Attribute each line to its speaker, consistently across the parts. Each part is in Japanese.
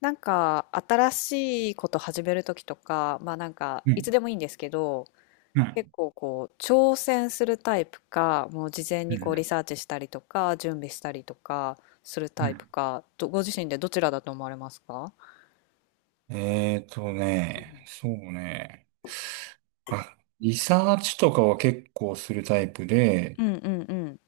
Speaker 1: なんか新しいこと始めるときとか、まあなんか
Speaker 2: う
Speaker 1: いつ
Speaker 2: ん、
Speaker 1: でもいいんですけど、
Speaker 2: う
Speaker 1: 結
Speaker 2: ん、
Speaker 1: 構こう挑戦するタイプか、もう事前
Speaker 2: う
Speaker 1: にこうリ
Speaker 2: ん、
Speaker 1: サーチしたりとか、準備したりとかする
Speaker 2: う
Speaker 1: タイプ
Speaker 2: ん。
Speaker 1: か、ご自身でどちらだと思われますか？うん
Speaker 2: そうね。あ、リサーチとかは結構するタイプで、
Speaker 1: うんうんうん。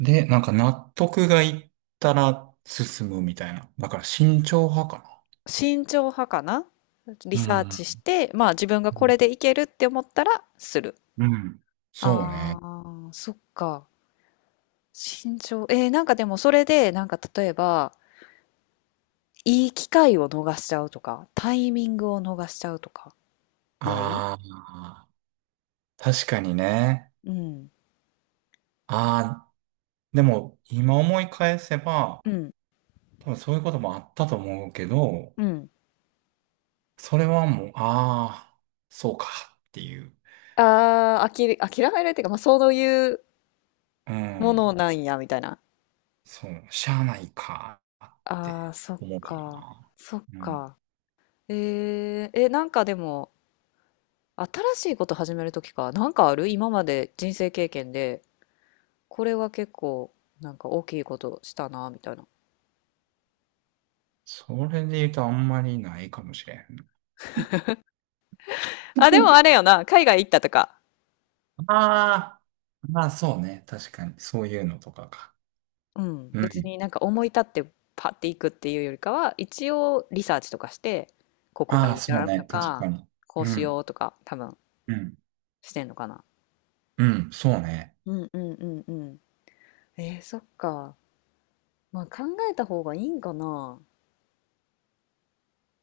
Speaker 2: なんか納得がいったら進むみたいな。だから慎重派か
Speaker 1: 慎重派かな。リ
Speaker 2: な。う
Speaker 1: サーチし
Speaker 2: ん。
Speaker 1: て、まあ自分が
Speaker 2: う
Speaker 1: こ
Speaker 2: ん。
Speaker 1: れでいけるって思ったらする。
Speaker 2: うんそう
Speaker 1: あ
Speaker 2: ね。
Speaker 1: あ、そっか。慎重。なんかでもそれで、なんか例えば、いい機会を逃しちゃうとか、タイミングを逃しちゃうとか、ない？
Speaker 2: ああ、確かにね。
Speaker 1: うん。
Speaker 2: ああ、でも今思い返せば、
Speaker 1: うん。
Speaker 2: 多分そういうこともあったと思うけど、
Speaker 1: うん。
Speaker 2: それはもう、ああ、そうかっていう。
Speaker 1: ああ、あきれ、諦めるっていうか、まあ、そういう
Speaker 2: う
Speaker 1: もの
Speaker 2: ん。
Speaker 1: なんや、みたいな。
Speaker 2: そう、しゃあないかっ
Speaker 1: ああ、
Speaker 2: て
Speaker 1: そっ
Speaker 2: 思うか
Speaker 1: か。
Speaker 2: な。
Speaker 1: そっ
Speaker 2: うん。
Speaker 1: か。なんかでも、新しいこと始めるときか、なんかある今まで人生経験で、これは結構、なんか大きいことしたな、みたいな。
Speaker 2: それで言うとあんまりないかもしれん。
Speaker 1: あ、でもあれよな、海外行ったとか。
Speaker 2: ああ、まあそうね。確かに。そういうのとかか。
Speaker 1: うん。
Speaker 2: う
Speaker 1: 別
Speaker 2: ん。
Speaker 1: になんか思い立ってパッて行くっていうよりかは、一応リサーチとかして、ここが
Speaker 2: ああ、
Speaker 1: いい
Speaker 2: そう
Speaker 1: なと
Speaker 2: ね。確
Speaker 1: か、
Speaker 2: かに。
Speaker 1: こう
Speaker 2: う
Speaker 1: しよ
Speaker 2: ん。
Speaker 1: うとか、多分
Speaker 2: うん。
Speaker 1: してんのかな。
Speaker 2: うん。そうね。
Speaker 1: うんうんうんうん。そっか。まあ考えた方がいいんかな。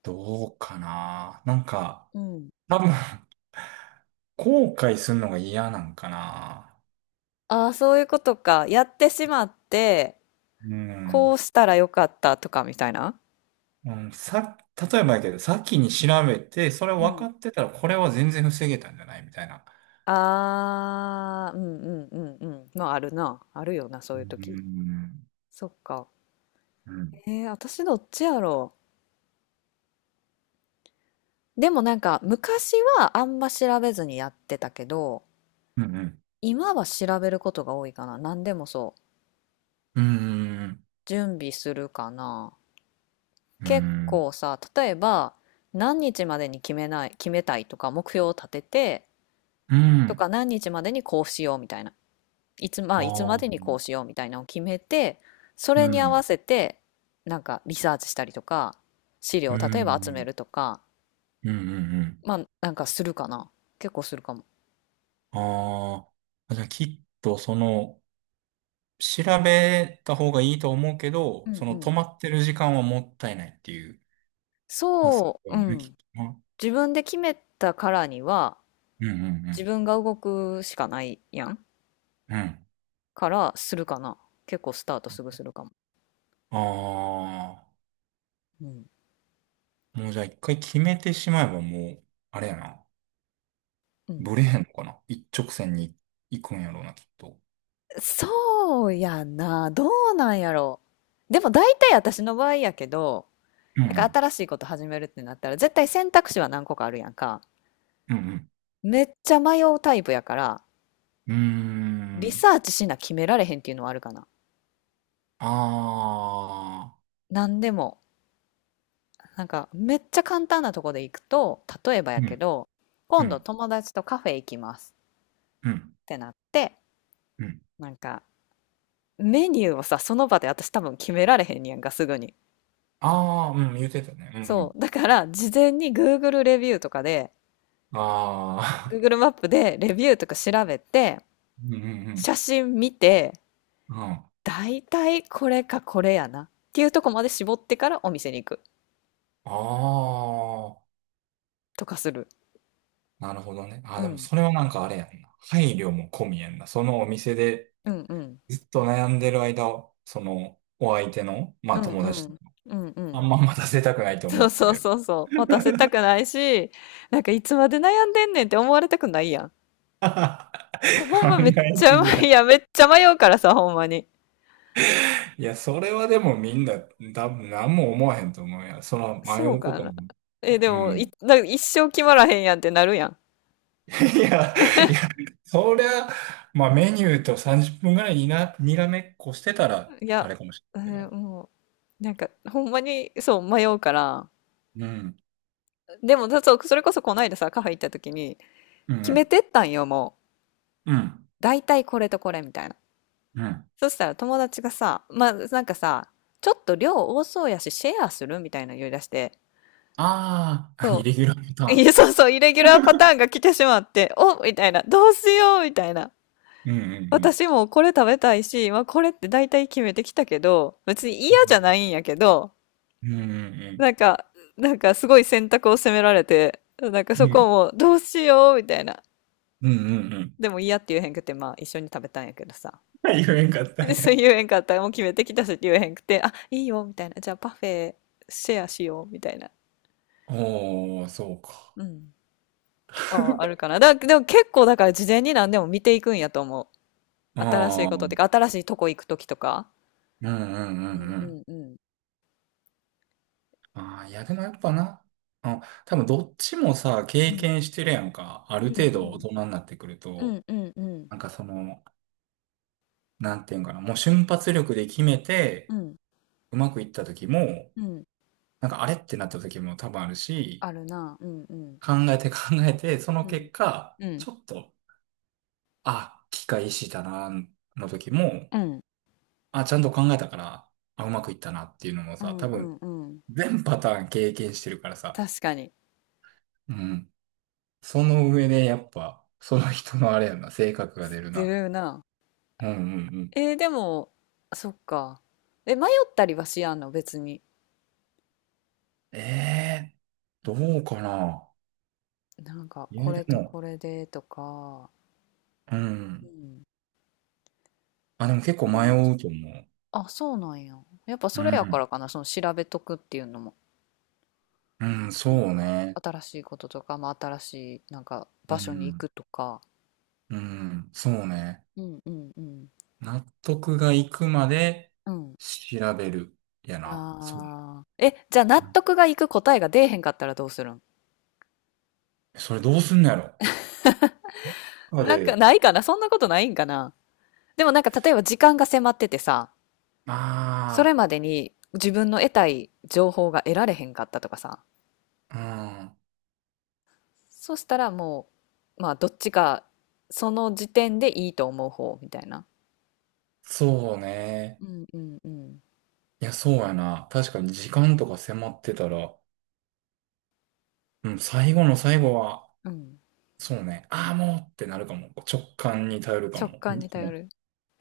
Speaker 2: どうかな。なんか、
Speaker 1: うん。
Speaker 2: 多分、後悔するのが嫌なんかな。
Speaker 1: ああ、そういうことか。やってしまって、
Speaker 2: う
Speaker 1: こ
Speaker 2: ん。
Speaker 1: うしたらよかったとかみたいな。
Speaker 2: うん、例えばやけど、先に調べて、それ
Speaker 1: う
Speaker 2: 分か
Speaker 1: ん。
Speaker 2: ってたら、これは全然防げたんじゃないみたいな。
Speaker 1: ああ、うんうんうんうん。まああるな。あるよな、そ
Speaker 2: う
Speaker 1: ういう時。
Speaker 2: ん。
Speaker 1: そっか。
Speaker 2: うん。
Speaker 1: 私どっちやろう。でもなんか昔はあんま調べずにやってたけど、
Speaker 2: うん。
Speaker 1: 今は調べることが多いかな。何でもそう。
Speaker 2: うん。
Speaker 1: 準備するかな。
Speaker 2: う
Speaker 1: 結
Speaker 2: ん。
Speaker 1: 構さ、例えば何日までに決めたいとか目標を立てて、
Speaker 2: う
Speaker 1: と
Speaker 2: ん。
Speaker 1: か何日までにこうしようみたいな。まあいつま
Speaker 2: あ
Speaker 1: でに
Speaker 2: あ。
Speaker 1: こうしようみたいなのを決めて、そ
Speaker 2: う
Speaker 1: れに合わ
Speaker 2: ん。
Speaker 1: せてなんかリサーチしたりとか、資料
Speaker 2: う
Speaker 1: を例えば集め
Speaker 2: ん。
Speaker 1: るとか、
Speaker 2: うん。うん。
Speaker 1: まあなんかするかな。結構するかも。
Speaker 2: ああ。じゃあ、きっと、調べた方がいいと思うけ
Speaker 1: う
Speaker 2: ど、
Speaker 1: んう
Speaker 2: 止
Speaker 1: ん。
Speaker 2: まってる時間はもったいないっていう発
Speaker 1: そ
Speaker 2: 想
Speaker 1: う、う
Speaker 2: ね、き
Speaker 1: ん。
Speaker 2: っとな。
Speaker 1: 自分で決めたからには
Speaker 2: うん。うん。う
Speaker 1: 自
Speaker 2: ん。
Speaker 1: 分が動くしかないやん
Speaker 2: うん。
Speaker 1: からするかな。結構スタートすぐするかも。
Speaker 2: あ
Speaker 1: うん
Speaker 2: あ。もう、じゃあ、一回決めてしまえば、もう、あれやな。
Speaker 1: うん。
Speaker 2: ブレへんのかな。一直線に行くんやろうな、きっと。
Speaker 1: そうやな、どうなんやろう。でも大体私の場合やけど、
Speaker 2: う
Speaker 1: なんか
Speaker 2: ん。
Speaker 1: 新しいこと始めるってなったら絶対選択肢は何個かあるやんか。
Speaker 2: うん。うん。
Speaker 1: めっちゃ迷うタイプやから、
Speaker 2: うー
Speaker 1: リ
Speaker 2: ん。
Speaker 1: サーチしな決められへんっていうのはあるかな。
Speaker 2: ああ。
Speaker 1: 何でも。なんかめっちゃ簡単なとこで行くと例えば
Speaker 2: う
Speaker 1: やけ
Speaker 2: ん。
Speaker 1: ど、今
Speaker 2: う
Speaker 1: 度
Speaker 2: ん。
Speaker 1: 友達とカフェ行きます
Speaker 2: う
Speaker 1: っ
Speaker 2: ん。
Speaker 1: てなって、
Speaker 2: うん。
Speaker 1: なんか、メニューをさ、その場で私多分決められへんねやんか、すぐに。
Speaker 2: ああ、うん。言ってたね。う
Speaker 1: そう。だから、事前に Google レビューとかで、
Speaker 2: ん。ああ。
Speaker 1: Google マップでレビューとか調べて、
Speaker 2: うん。うん。
Speaker 1: 写真見て、
Speaker 2: うん。うん
Speaker 1: だいたいこれかこれやな。っていうとこまで絞ってからお店に行く。
Speaker 2: ああ。
Speaker 1: とかする。
Speaker 2: なるほどね。あ
Speaker 1: う
Speaker 2: あ、でも
Speaker 1: ん。
Speaker 2: それはなんかあれやんな。配慮も込みやんな。そのお店で
Speaker 1: うんうん。
Speaker 2: ずっと悩んでる間を、お相手の、ま
Speaker 1: う
Speaker 2: あ
Speaker 1: ん
Speaker 2: 友
Speaker 1: う
Speaker 2: 達と、
Speaker 1: ん。うんう
Speaker 2: あ
Speaker 1: ん。
Speaker 2: んま待たせたくないと思
Speaker 1: そう
Speaker 2: って
Speaker 1: そう
Speaker 2: る。
Speaker 1: そうそう。待たせたくないし、なんかいつまで悩んでんねんって思われたくないやん。ほん
Speaker 2: 考
Speaker 1: まめっ
Speaker 2: え
Speaker 1: ち
Speaker 2: す
Speaker 1: ゃ
Speaker 2: ぎ
Speaker 1: 迷い
Speaker 2: や。
Speaker 1: や、めっちゃ迷うからさ、ほんまに。
Speaker 2: いや、それはでもみんな、多分何も思わへんと思うやその迷
Speaker 1: そう
Speaker 2: うこ
Speaker 1: か
Speaker 2: と
Speaker 1: な。
Speaker 2: も。ね
Speaker 1: で
Speaker 2: う
Speaker 1: も、
Speaker 2: ん。
Speaker 1: 一生決まらへんやんってなるやん。
Speaker 2: いや、いや、そりゃ、まあメニューと30分ぐらいにな、にらめっこしてたら、
Speaker 1: い
Speaker 2: あ
Speaker 1: や、
Speaker 2: れかもし
Speaker 1: え
Speaker 2: れないけ
Speaker 1: ー
Speaker 2: ど。
Speaker 1: もう、なんか、ほんまに、そう、迷うから。
Speaker 2: うん。
Speaker 1: でも、だそうそれこそこの間さ、カフェ行った時に、
Speaker 2: う
Speaker 1: 決め
Speaker 2: ん。
Speaker 1: てったんよ、もう。
Speaker 2: うん。
Speaker 1: 大体これとこれみたいな。
Speaker 2: うん。
Speaker 1: そしたら友達がさ、まあ、なんかさ、ちょっと量多そうやし、シェアするみたいなの言い出して、
Speaker 2: ああー、イ
Speaker 1: そ
Speaker 2: レギュラーパ
Speaker 1: う。いや、
Speaker 2: タ
Speaker 1: そうそう、イレギュラーパターンが来てしまって、おみたいな、どうしようみたいな。
Speaker 2: ーン。うんうんうん。
Speaker 1: 私もこれ食べたいし、まあ、これって大体決めてきたけど、別に嫌じゃないんやけど、
Speaker 2: うんうんうん。
Speaker 1: なんか、なんかすごい選択を責められて、なんかそこ
Speaker 2: う
Speaker 1: もどうしようみたいな。
Speaker 2: んうんうん。うん
Speaker 1: でも嫌って言えへんくて、まあ一緒に食べたんやけどさ。
Speaker 2: 言えんかっ た
Speaker 1: で、
Speaker 2: ん
Speaker 1: そう
Speaker 2: や。
Speaker 1: 言えへんかったら、もう決めてきたしって言えへんくて、あ、いいよみたいな。じゃあパフェシェアしようみたいな。
Speaker 2: おー、そうか。
Speaker 1: うん。とかはあるかな。でも結構だから事前に何でも見ていくんやと思う。新し
Speaker 2: あ
Speaker 1: い
Speaker 2: あ、
Speaker 1: ことっ
Speaker 2: う
Speaker 1: て
Speaker 2: ん
Speaker 1: か、新しいとこ行くときとか。
Speaker 2: うんう
Speaker 1: うん
Speaker 2: んう
Speaker 1: う
Speaker 2: ん。
Speaker 1: んうん。
Speaker 2: ああ、いや、でもやっぱな、あ、多分どっちもさ、
Speaker 1: う
Speaker 2: 経
Speaker 1: ん
Speaker 2: 験してるやんか。ある
Speaker 1: うん
Speaker 2: 程
Speaker 1: う
Speaker 2: 度大
Speaker 1: ん。
Speaker 2: 人になってくる
Speaker 1: う
Speaker 2: と、
Speaker 1: んうんうん
Speaker 2: なんかその、なんていうんかな、もう瞬発力で決め
Speaker 1: う
Speaker 2: て、
Speaker 1: ん
Speaker 2: うまくいった時も、
Speaker 1: うん。
Speaker 2: なんかあれってなった時も多分あるし、
Speaker 1: あるな。うんうん
Speaker 2: 考えて考えて、その
Speaker 1: うん
Speaker 2: 結果、
Speaker 1: うん
Speaker 2: ちょっと、あ、機械意識だな、の時も、
Speaker 1: うん
Speaker 2: あ、ちゃんと考えたから、あ、うまくいったなっていうのも
Speaker 1: う
Speaker 2: さ、
Speaker 1: ん
Speaker 2: 多
Speaker 1: う
Speaker 2: 分、
Speaker 1: んうん。
Speaker 2: 全パターン経験してるからさ。
Speaker 1: 確かに。
Speaker 2: うん。その上でやっぱ、その人のあれやな、性格が出る
Speaker 1: ず
Speaker 2: な。
Speaker 1: るいな。
Speaker 2: うんうんうん。
Speaker 1: えー、でもそっか。迷ったりはしやんの別に？
Speaker 2: ええー、どうかな。
Speaker 1: なんか
Speaker 2: い
Speaker 1: こ
Speaker 2: や、で
Speaker 1: れと
Speaker 2: も、
Speaker 1: これでとか。
Speaker 2: う
Speaker 1: う
Speaker 2: ん。
Speaker 1: ん。
Speaker 2: あ、でも結構
Speaker 1: それ
Speaker 2: 迷
Speaker 1: はちょ
Speaker 2: うと思
Speaker 1: あ、そうなんや。やっぱ
Speaker 2: う。う
Speaker 1: それやから
Speaker 2: ん。
Speaker 1: かな、その調べとくっていうのも。
Speaker 2: うん、そ
Speaker 1: なん
Speaker 2: う
Speaker 1: か
Speaker 2: ね。
Speaker 1: 新しいこととか、まあ、新しいなんか
Speaker 2: う
Speaker 1: 場所に行
Speaker 2: ん。
Speaker 1: くとか。
Speaker 2: うん、そうね。
Speaker 1: うんうんうん
Speaker 2: 納得がいくまで
Speaker 1: うん。
Speaker 2: 調べる。やな。そう。
Speaker 1: ああ。え、じゃあ納
Speaker 2: うん
Speaker 1: 得がいく答えが出えへんかったらどうするん？
Speaker 2: それどうすんのやろ。あ
Speaker 1: なんか
Speaker 2: で。
Speaker 1: ないかな、そんなことないんかな。でもなんか例えば時間が迫っててさ、それ
Speaker 2: あ
Speaker 1: までに自分の得たい情報が得られへんかったとかさ、
Speaker 2: あ、うん。
Speaker 1: そしたらもう、まあどっちか、その時点でいいと思う方みたいな。
Speaker 2: そうね。
Speaker 1: うんうんうん。
Speaker 2: いや、そうやな。確かに時間とか迫ってたら、うん、最後の最後は、
Speaker 1: うん。
Speaker 2: そうね、ああ、もうってなるかも。直感に頼るか
Speaker 1: 直
Speaker 2: も。
Speaker 1: 感に
Speaker 2: に
Speaker 1: 頼
Speaker 2: も
Speaker 1: る。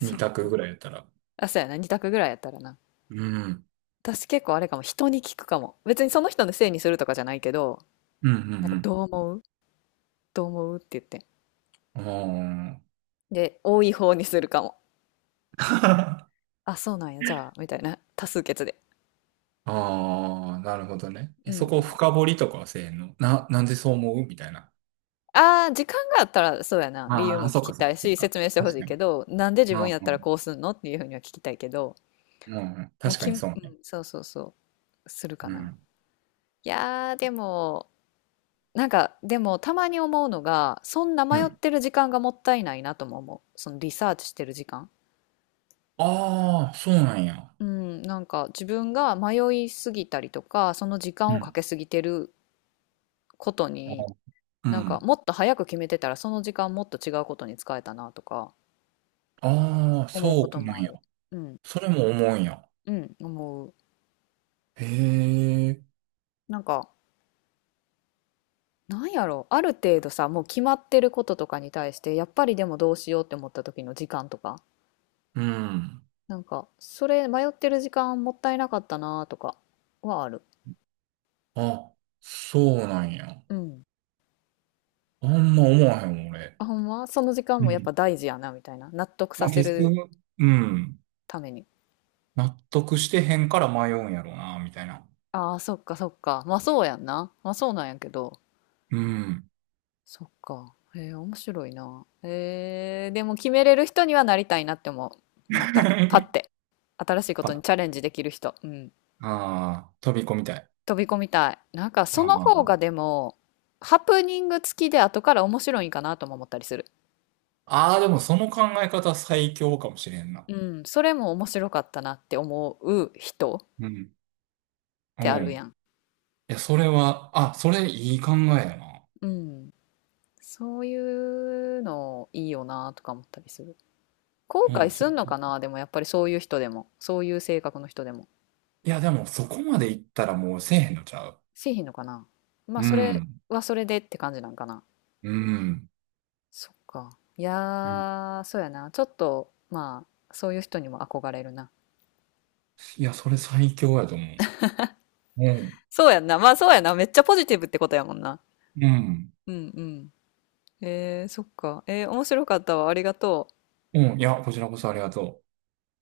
Speaker 2: う、二
Speaker 1: っ
Speaker 2: 択ぐ
Speaker 1: か。
Speaker 2: らいやったら。
Speaker 1: あ、そうやな。二択ぐらいやったらな。
Speaker 2: うん。
Speaker 1: 私結構あれかも。人に聞くかも。別にその人のせいにするとかじゃないけど、
Speaker 2: う
Speaker 1: なんか
Speaker 2: ん、
Speaker 1: どう思うって言って。
Speaker 2: うん。あ
Speaker 1: で、多い方にするかも。
Speaker 2: あ。
Speaker 1: あ、そうなんや、じゃあ、みたいな。多数決で。
Speaker 2: ああ、なるほどね。
Speaker 1: う
Speaker 2: え、そ
Speaker 1: んう
Speaker 2: こ
Speaker 1: ん。
Speaker 2: 深掘りとかはせえへんのな、なんでそう思うみたいな。
Speaker 1: ああ、時間があったら、そうやな。理由
Speaker 2: あ
Speaker 1: も
Speaker 2: あ、そ
Speaker 1: 聞
Speaker 2: っ
Speaker 1: き
Speaker 2: かそっ
Speaker 1: た
Speaker 2: か
Speaker 1: い
Speaker 2: そっ
Speaker 1: し、
Speaker 2: か。
Speaker 1: 説明してほし
Speaker 2: 確
Speaker 1: い
Speaker 2: かに。
Speaker 1: けど、なんで自
Speaker 2: うん
Speaker 1: 分やっ
Speaker 2: う
Speaker 1: たら
Speaker 2: ん、
Speaker 1: こうすんのっていうふうには聞きたいけど、
Speaker 2: うんうん。
Speaker 1: もう
Speaker 2: 確か
Speaker 1: き、
Speaker 2: にそうね。
Speaker 1: そうそうそう、するか
Speaker 2: う
Speaker 1: な。
Speaker 2: ん。
Speaker 1: いやー、でも、なんか、でも、たまに思うのが、そんな
Speaker 2: う
Speaker 1: 迷っ
Speaker 2: ん。
Speaker 1: てる時間がもったいないなとも思う。そのリサーチしてる時間。
Speaker 2: ああ、そうなんや。
Speaker 1: うん、なんか自分が迷いすぎたりとか、その時
Speaker 2: う
Speaker 1: 間をか
Speaker 2: ん。
Speaker 1: けすぎてること
Speaker 2: あ
Speaker 1: に、
Speaker 2: ーう
Speaker 1: なんか
Speaker 2: ん。
Speaker 1: もっと早く決めてたらその時間もっと違うことに使えたなとか
Speaker 2: ああ、
Speaker 1: 思うこ
Speaker 2: そ
Speaker 1: と
Speaker 2: うな
Speaker 1: も
Speaker 2: ん
Speaker 1: あ
Speaker 2: や。
Speaker 1: る。うん、
Speaker 2: それも思うんや。
Speaker 1: うん、思う。
Speaker 2: へえ。
Speaker 1: なんか、なんやろう、ある程度さ、もう決まってることとかに対して、やっぱりでもどうしようって思った時の時間とか、
Speaker 2: うん。
Speaker 1: なんか、それ迷ってる時間もったいなかったなとかはある。
Speaker 2: あ、そうなんや。
Speaker 1: うん。
Speaker 2: あんま思わへん、俺。
Speaker 1: あ、ほんまその時間
Speaker 2: う
Speaker 1: もやっぱ
Speaker 2: ん。
Speaker 1: 大事やなみたいな。納得さ
Speaker 2: まあ
Speaker 1: せ
Speaker 2: 結
Speaker 1: る
Speaker 2: 局、うん。
Speaker 1: ために。
Speaker 2: 納得してへんから迷うんやろうな、みたいな。
Speaker 1: ああー、そっかそっか。まあそうやんな。まあそうなんやけど。
Speaker 2: うん。
Speaker 1: そっか。へえ、面白いな。へえ、でも決めれる人にはなりたいなって思 う。なんか、パ
Speaker 2: や
Speaker 1: ッて、新しい
Speaker 2: っ
Speaker 1: ことに
Speaker 2: ぱ
Speaker 1: チャレンジできる人。うん。
Speaker 2: ああ飛び込みたい。
Speaker 1: 飛び込みたい。なんか、その方が
Speaker 2: あ
Speaker 1: でも、ハプニング付きで後から面白いんかなとも思ったりする。
Speaker 2: ああー、でもその考え方最強かもしれんな。
Speaker 1: うん。それも面白かったなって思う人っ
Speaker 2: うん。う
Speaker 1: てある
Speaker 2: ん。
Speaker 1: やん。
Speaker 2: いや、それは、あ、それいい考えやな。
Speaker 1: うん。そういうのいいよなとか思ったりする。後
Speaker 2: う
Speaker 1: 悔
Speaker 2: ん、そ
Speaker 1: す
Speaker 2: れ
Speaker 1: んの
Speaker 2: ちょ
Speaker 1: かな、でもやっぱりそういう人でも。そういう性格の人でも。
Speaker 2: いや、でもそこまでいったらもうせえへんのちゃう。
Speaker 1: せえへんのかな。まあ
Speaker 2: う
Speaker 1: それ
Speaker 2: ん。
Speaker 1: はそれでって感じなんかな。
Speaker 2: うん。
Speaker 1: そっか。いや
Speaker 2: うん
Speaker 1: ーそうやな、ちょっと、まあそういう人にも憧れるな。
Speaker 2: いや、それ最強やと思う。うん。
Speaker 1: そうやんな、まあそうやな、めっちゃポジティブってことやもんな。
Speaker 2: うん。
Speaker 1: うんうん。えー、そっか。えー、面白かったわ、ありがとう。
Speaker 2: うん。いや、こちらこそありがとう。